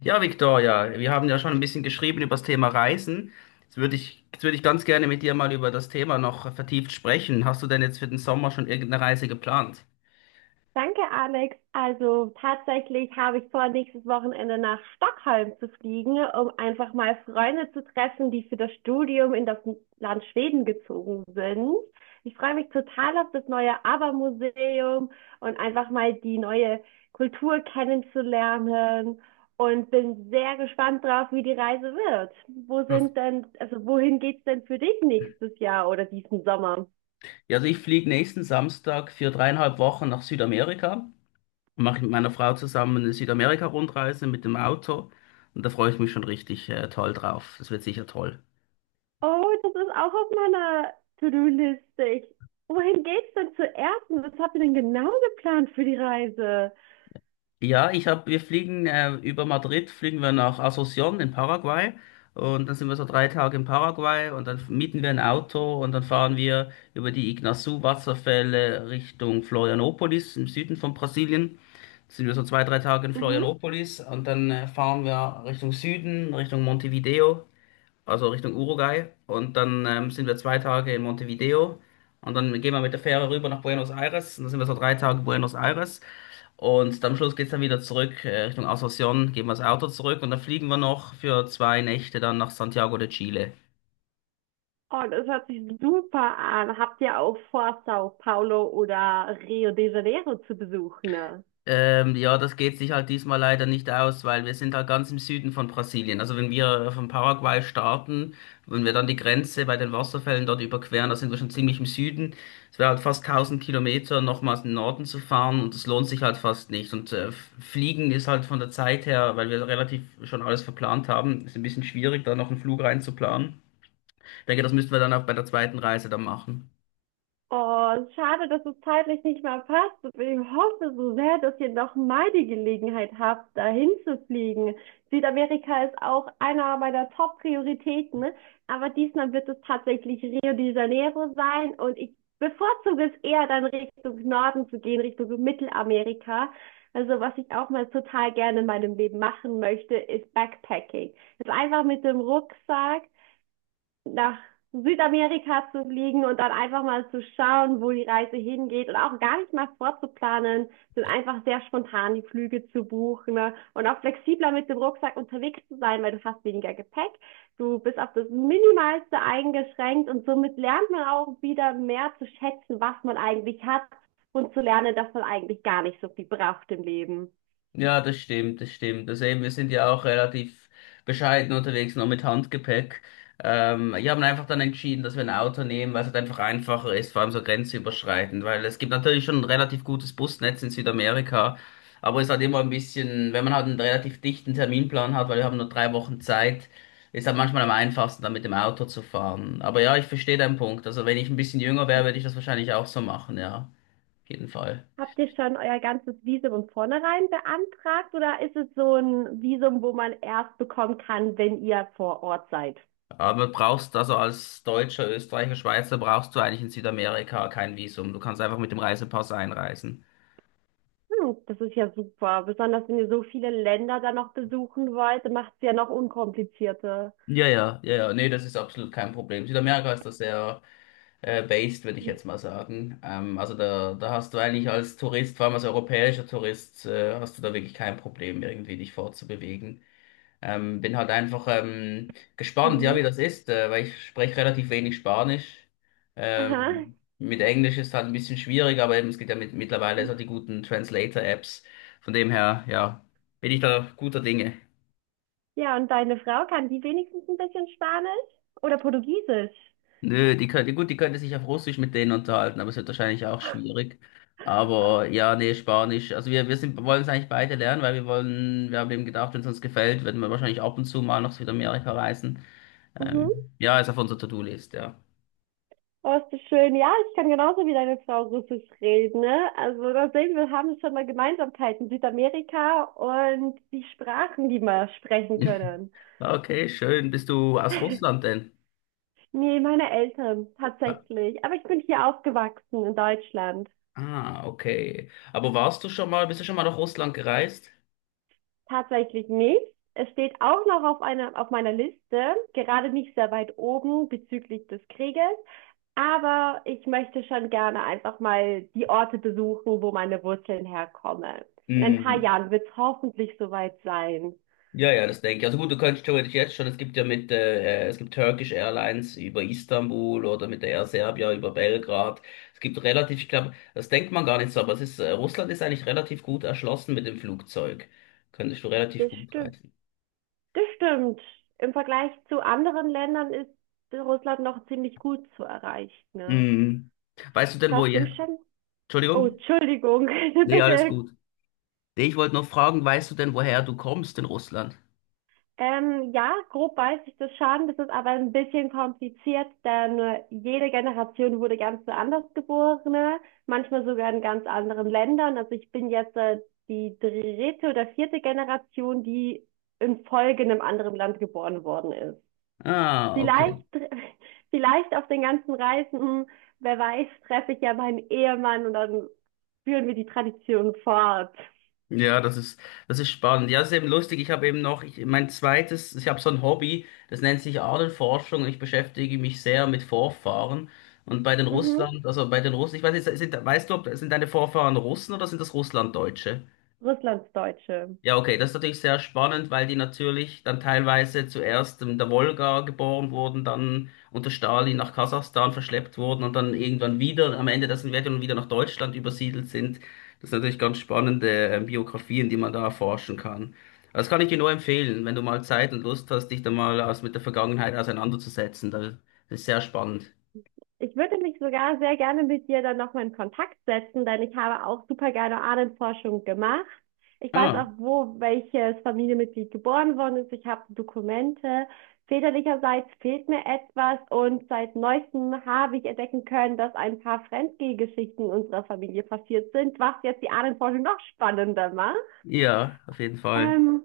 Ja, Victoria, wir haben ja schon ein bisschen geschrieben über das Thema Reisen. Jetzt würde ich ganz gerne mit dir mal über das Thema noch vertieft sprechen. Hast du denn jetzt für den Sommer schon irgendeine Reise geplant? Danke, Alex. Also tatsächlich habe ich vor, nächstes Wochenende nach Stockholm zu fliegen, um einfach mal Freunde zu treffen, die für das Studium in das Land Schweden gezogen sind. Ich freue mich total auf das neue ABBA-Museum und einfach mal die neue Kultur kennenzulernen und bin sehr gespannt drauf, wie die Reise wird. Wo Ja. sind denn, also wohin geht's denn für dich nächstes Jahr oder diesen Sommer? Ja, also ich fliege nächsten Samstag für 3,5 Wochen nach Südamerika und mache mit meiner Frau zusammen eine Südamerika-Rundreise mit dem Auto. Und da freue ich mich schon richtig toll drauf. Das wird sicher toll. Oh, das ist auch auf meiner To-Do-Liste. Wohin geht's denn zuerst? Und was habt ihr denn genau geplant für die Reise? Ja, wir fliegen über Madrid, fliegen wir nach Asunción in Paraguay und dann sind wir so 3 Tage in Paraguay und dann mieten wir ein Auto und dann fahren wir über die Iguazú-Wasserfälle Richtung Florianópolis im Süden von Brasilien. Sind wir so zwei, drei Tage in Mhm. Florianópolis und dann fahren wir Richtung Süden, Richtung Montevideo, also Richtung Uruguay und dann sind wir 2 Tage in Montevideo und dann gehen wir mit der Fähre rüber nach Buenos Aires und dann sind wir so drei Tage in Buenos Aires. Und am Schluss geht's dann wieder zurück Richtung Asunción, geben wir das Auto zurück und dann fliegen wir noch für 2 Nächte dann nach Santiago de Chile. Oh, das hört sich super an. Habt ihr auch vor, Sao Paulo oder Rio de Janeiro zu besuchen, ne? Ja, das geht sich halt diesmal leider nicht aus, weil wir sind halt ganz im Süden von Brasilien. Also wenn wir von Paraguay starten, wenn wir dann die Grenze bei den Wasserfällen dort überqueren, da sind wir schon ziemlich im Süden. Es wäre halt fast 1000 Kilometer nochmals in den Norden zu fahren und das lohnt sich halt fast nicht. Und fliegen ist halt von der Zeit her, weil wir relativ schon alles verplant haben, ist ein bisschen schwierig, da noch einen Flug reinzuplanen. Ich denke, das müssten wir dann auch bei der zweiten Reise dann machen. Oh, schade, dass es zeitlich nicht mehr passt. Ich hoffe so sehr, dass ihr noch mal die Gelegenheit habt, dahin zu fliegen. Südamerika ist auch einer meiner Top-Prioritäten, ne, aber diesmal wird es tatsächlich Rio de Janeiro sein und ich bevorzuge es eher dann Richtung Norden zu gehen, Richtung Mittelamerika. Also was ich auch mal total gerne in meinem Leben machen möchte, ist Backpacking. Also einfach mit dem Rucksack nach Südamerika zu fliegen und dann einfach mal zu schauen, wo die Reise hingeht und auch gar nicht mal vorzuplanen, sondern einfach sehr spontan die Flüge zu buchen, ne? Und auch flexibler mit dem Rucksack unterwegs zu sein, weil du hast weniger Gepäck, du bist auf das Minimalste eingeschränkt und somit lernt man auch wieder mehr zu schätzen, was man eigentlich hat und zu lernen, dass man eigentlich gar nicht so viel braucht im Leben. Ja, das stimmt, das stimmt. Also eben, wir sind ja auch relativ bescheiden unterwegs, nur mit Handgepäck. Wir haben einfach dann entschieden, dass wir ein Auto nehmen, weil es halt einfach einfacher ist, vor allem so grenzüberschreitend, weil es gibt natürlich schon ein relativ gutes Busnetz in Südamerika, aber es ist halt immer ein bisschen, wenn man halt einen relativ dichten Terminplan hat, weil wir haben nur 3 Wochen Zeit, ist halt manchmal am einfachsten, dann mit dem Auto zu fahren. Aber ja, ich verstehe deinen Punkt. Also wenn ich ein bisschen jünger wäre, würde ich das wahrscheinlich auch so machen, ja, auf jeden Fall. Habt ihr schon euer ganzes Visum von vornherein beantragt oder ist es so ein Visum, wo man erst bekommen kann, wenn ihr vor Ort seid? Aber brauchst also als Deutscher, Österreicher, Schweizer brauchst du eigentlich in Südamerika kein Visum. Du kannst einfach mit dem Reisepass einreisen. Hm, das ist ja super. Besonders wenn ihr so viele Länder dann noch besuchen wollt, macht es ja noch unkomplizierter. Ja, ja, ja, ja, nee, das ist absolut kein Problem. Südamerika ist da sehr based, würde ich jetzt mal sagen. Also da hast du eigentlich als Tourist, vor allem als europäischer Tourist, hast du da wirklich kein Problem, irgendwie dich fortzubewegen. Bin halt einfach gespannt, ja, wie Mhm. das ist, weil ich spreche relativ wenig Spanisch. Aha. Mit Englisch ist halt ein bisschen schwierig, aber eben, es gibt ja mittlerweile so die guten Translator-Apps. Von dem her, ja, bin ich da guter Dinge. Ja, und deine Frau kann die wenigstens ein bisschen Spanisch oder Portugiesisch? Nö, gut, die könnte sich auf Russisch mit denen unterhalten, aber es wird wahrscheinlich auch schwierig. Aber ja, nee, Spanisch. Also wir wollen es eigentlich beide lernen, weil wir haben eben gedacht, wenn es uns gefällt, werden wir wahrscheinlich ab und zu mal nach Südamerika reisen. Ähm, Mhm. ja, ist auf unserer To-Do-List, ja. Oh, ist das schön. Ja, ich kann genauso wie deine Frau Russisch reden, ne? Also da sehen wir, haben schon mal Gemeinsamkeiten. Südamerika und die Sprachen, die wir sprechen können. Okay, schön. Bist du aus Russland denn? Nee, meine Eltern, Ah, tatsächlich. Aber ich bin hier aufgewachsen in Deutschland. ah, okay. Aber warst du schon mal, bist du schon mal nach Russland gereist? Tatsächlich nicht. Es steht auch noch auf meiner Liste, gerade nicht sehr weit oben bezüglich des Krieges. Aber ich möchte schon gerne einfach mal die Orte besuchen, wo meine Wurzeln herkommen. In ein paar Hm. Jahren wird es hoffentlich soweit sein. Ja, ja, das denke ich. Also gut, du könntest theoretisch jetzt schon, es gibt ja es gibt Turkish Airlines über Istanbul oder mit der Air Serbia über Belgrad. Es gibt relativ, ich glaube, das denkt man gar nicht so, aber Russland ist eigentlich relativ gut erschlossen mit dem Flugzeug. Könntest du relativ Das gut stimmt. reisen. Das stimmt. Im Vergleich zu anderen Ländern ist Russland noch ziemlich gut zu erreichen, ne? Hm. Weißt du denn, wo Warst du ihr, schon? Oh, Entschuldigung? Entschuldigung, Nee, alles bitte. gut. Nee, ich wollte noch fragen, weißt du denn, woher du kommst in Russland? Ja, grob weiß ich das schon. Das ist aber ein bisschen kompliziert, denn jede Generation wurde ganz anders geboren, manchmal sogar in ganz anderen Ländern. Also ich bin jetzt die dritte oder vierte Generation, die in Folge in einem anderen Land geboren worden ist. Ah, Vielleicht, okay. vielleicht auf den ganzen Reisen, wer weiß, treffe ich ja meinen Ehemann und dann führen wir die Tradition fort. Ja, das ist spannend. Ja, das ist eben lustig. Ich habe eben noch, ich, mein zweites, ich habe so ein Hobby, das nennt sich Ahnenforschung und ich beschäftige mich sehr mit Vorfahren. Und Mhm. Bei den Russen, ich weiß nicht, weißt du, ob, sind deine Vorfahren Russen oder sind das Russlanddeutsche? Russlandsdeutsche. Ja, okay, das ist natürlich sehr spannend, weil die natürlich dann teilweise zuerst in der Wolga geboren wurden, dann unter Stalin nach Kasachstan verschleppt wurden und dann irgendwann wieder am Ende der Sowjetunion wieder nach Deutschland übersiedelt sind. Das sind natürlich ganz spannende Biografien, die man da erforschen kann. Das kann ich dir nur empfehlen, wenn du mal Zeit und Lust hast, dich da mal mit der Vergangenheit auseinanderzusetzen. Das ist sehr spannend. Ich würde mich sogar sehr gerne mit dir dann nochmal in Kontakt setzen, denn ich habe auch super gerne Ahnenforschung gemacht. Ich weiß Ah, auch, wo welches Familienmitglied geboren worden ist. Ich habe Dokumente. Väterlicherseits fehlt mir etwas und seit neuestem habe ich entdecken können, dass ein paar Fremdgehgeschichten unserer Familie passiert sind, was jetzt die Ahnenforschung noch spannender macht. ja, auf jeden Fall. Ähm,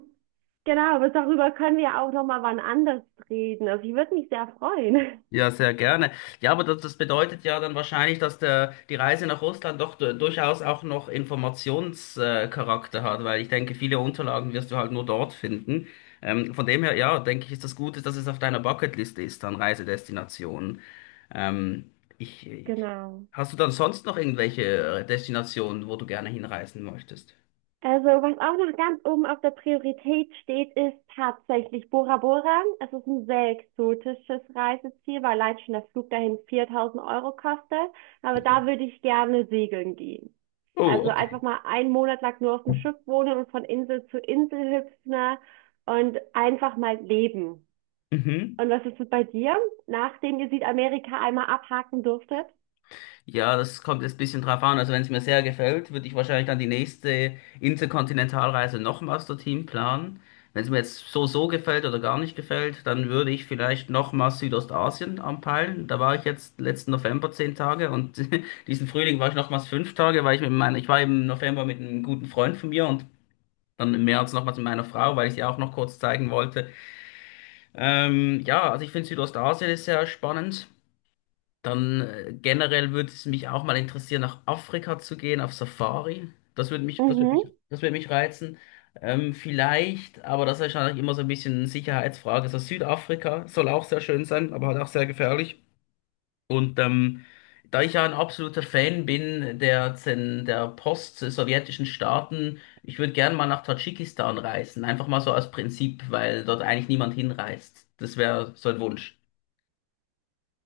genau, aber darüber können wir auch nochmal wann anders reden. Also ich würde mich sehr freuen. Ja, sehr gerne. Ja, aber das bedeutet ja dann wahrscheinlich, dass die Reise nach Russland doch durchaus auch noch Informationscharakter hat, weil ich denke, viele Unterlagen wirst du halt nur dort finden. Von dem her, ja, denke ich, ist das Gute, dass es auf deiner Bucketliste ist an Reisedestinationen. Ähm, ich, ich- Genau. hast du dann sonst noch irgendwelche Destinationen, wo du gerne hinreisen möchtest? Also, was auch noch ganz oben auf der Priorität steht, ist tatsächlich Bora Bora. Es ist ein sehr exotisches Reiseziel, weil allein schon der Flug dahin 4000 € kostet. Aber da würde ich gerne segeln gehen. Oh, Also okay. einfach mal einen Monat lang nur auf dem Schiff wohnen und von Insel zu Insel hüpfen und einfach mal leben. Mhm. Und was ist es bei dir, nachdem ihr Südamerika einmal abhaken durftet? Ja, das kommt jetzt ein bisschen drauf an. Also wenn es mir sehr gefällt, würde ich wahrscheinlich dann die nächste Interkontinentalreise nochmals dorthin planen. Wenn es mir jetzt so gefällt oder gar nicht gefällt, dann würde ich vielleicht nochmals Südostasien anpeilen. Da war ich jetzt letzten November 10 Tage und diesen Frühling war ich nochmals 5 Tage, weil ich ich war im November mit einem guten Freund von mir und dann im März nochmals mit meiner Frau, weil ich sie auch noch kurz zeigen wollte. Ja, also ich finde Südostasien ist sehr spannend. Dann generell würde es mich auch mal interessieren, nach Afrika zu gehen, auf Safari. Das würde mich, das würde mich, Mhm. das würde mich reizen. Vielleicht, aber das ist wahrscheinlich immer so ein bisschen eine Sicherheitsfrage. So Südafrika soll auch sehr schön sein, aber halt auch sehr gefährlich. Und da ich ja ein absoluter Fan bin der post-sowjetischen Staaten, ich würde gerne mal nach Tadschikistan reisen. Einfach mal so als Prinzip, weil dort eigentlich niemand hinreist. Das wäre so ein Wunsch.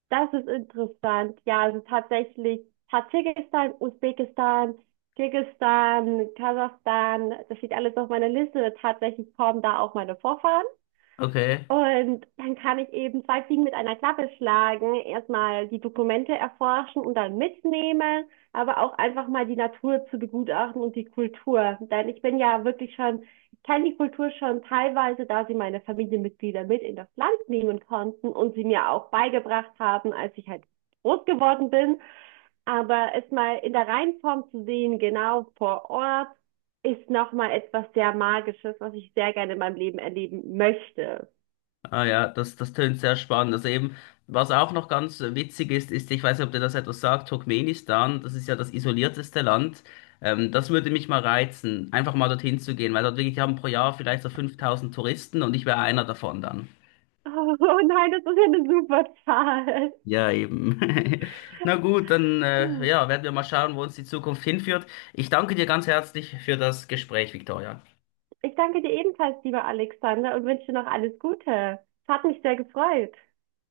Das ist interessant. Ja, also tatsächlich Tadschikistan, Usbekistan, Kirgisistan, Kasachstan, das steht alles auf meiner Liste. Tatsächlich kommen da auch meine Vorfahren. Okay. Und dann kann ich eben zwei Fliegen mit einer Klappe schlagen, erstmal die Dokumente erforschen und dann mitnehmen, aber auch einfach mal die Natur zu begutachten und die Kultur. Denn ich bin ja wirklich schon, ich kenne die Kultur schon teilweise, da sie meine Familienmitglieder mit in das Land nehmen konnten und sie mir auch beigebracht haben, als ich halt groß geworden bin. Aber es mal in der Reinform zu sehen, genau vor Ort, ist nochmal etwas sehr Magisches, was ich sehr gerne in meinem Leben erleben möchte. Ah ja, das tönt sehr spannend. Also eben, was auch noch ganz witzig ist, ist, ich weiß nicht, ob dir das etwas sagt, Turkmenistan, das ist ja das isolierteste Land. Das würde mich mal reizen, einfach mal dorthin zu gehen, weil dort wirklich haben pro Jahr vielleicht so 5000 Touristen und ich wäre einer davon dann. Oh, oh nein, das ist ja eine super Zahl. Ja, eben. Na gut, dann Hm. ja, werden wir mal schauen, wo uns die Zukunft hinführt. Ich danke dir ganz herzlich für das Gespräch, Victoria. Ich danke dir ebenfalls, lieber Alexander, und wünsche dir noch alles Gute. Es hat mich sehr gefreut.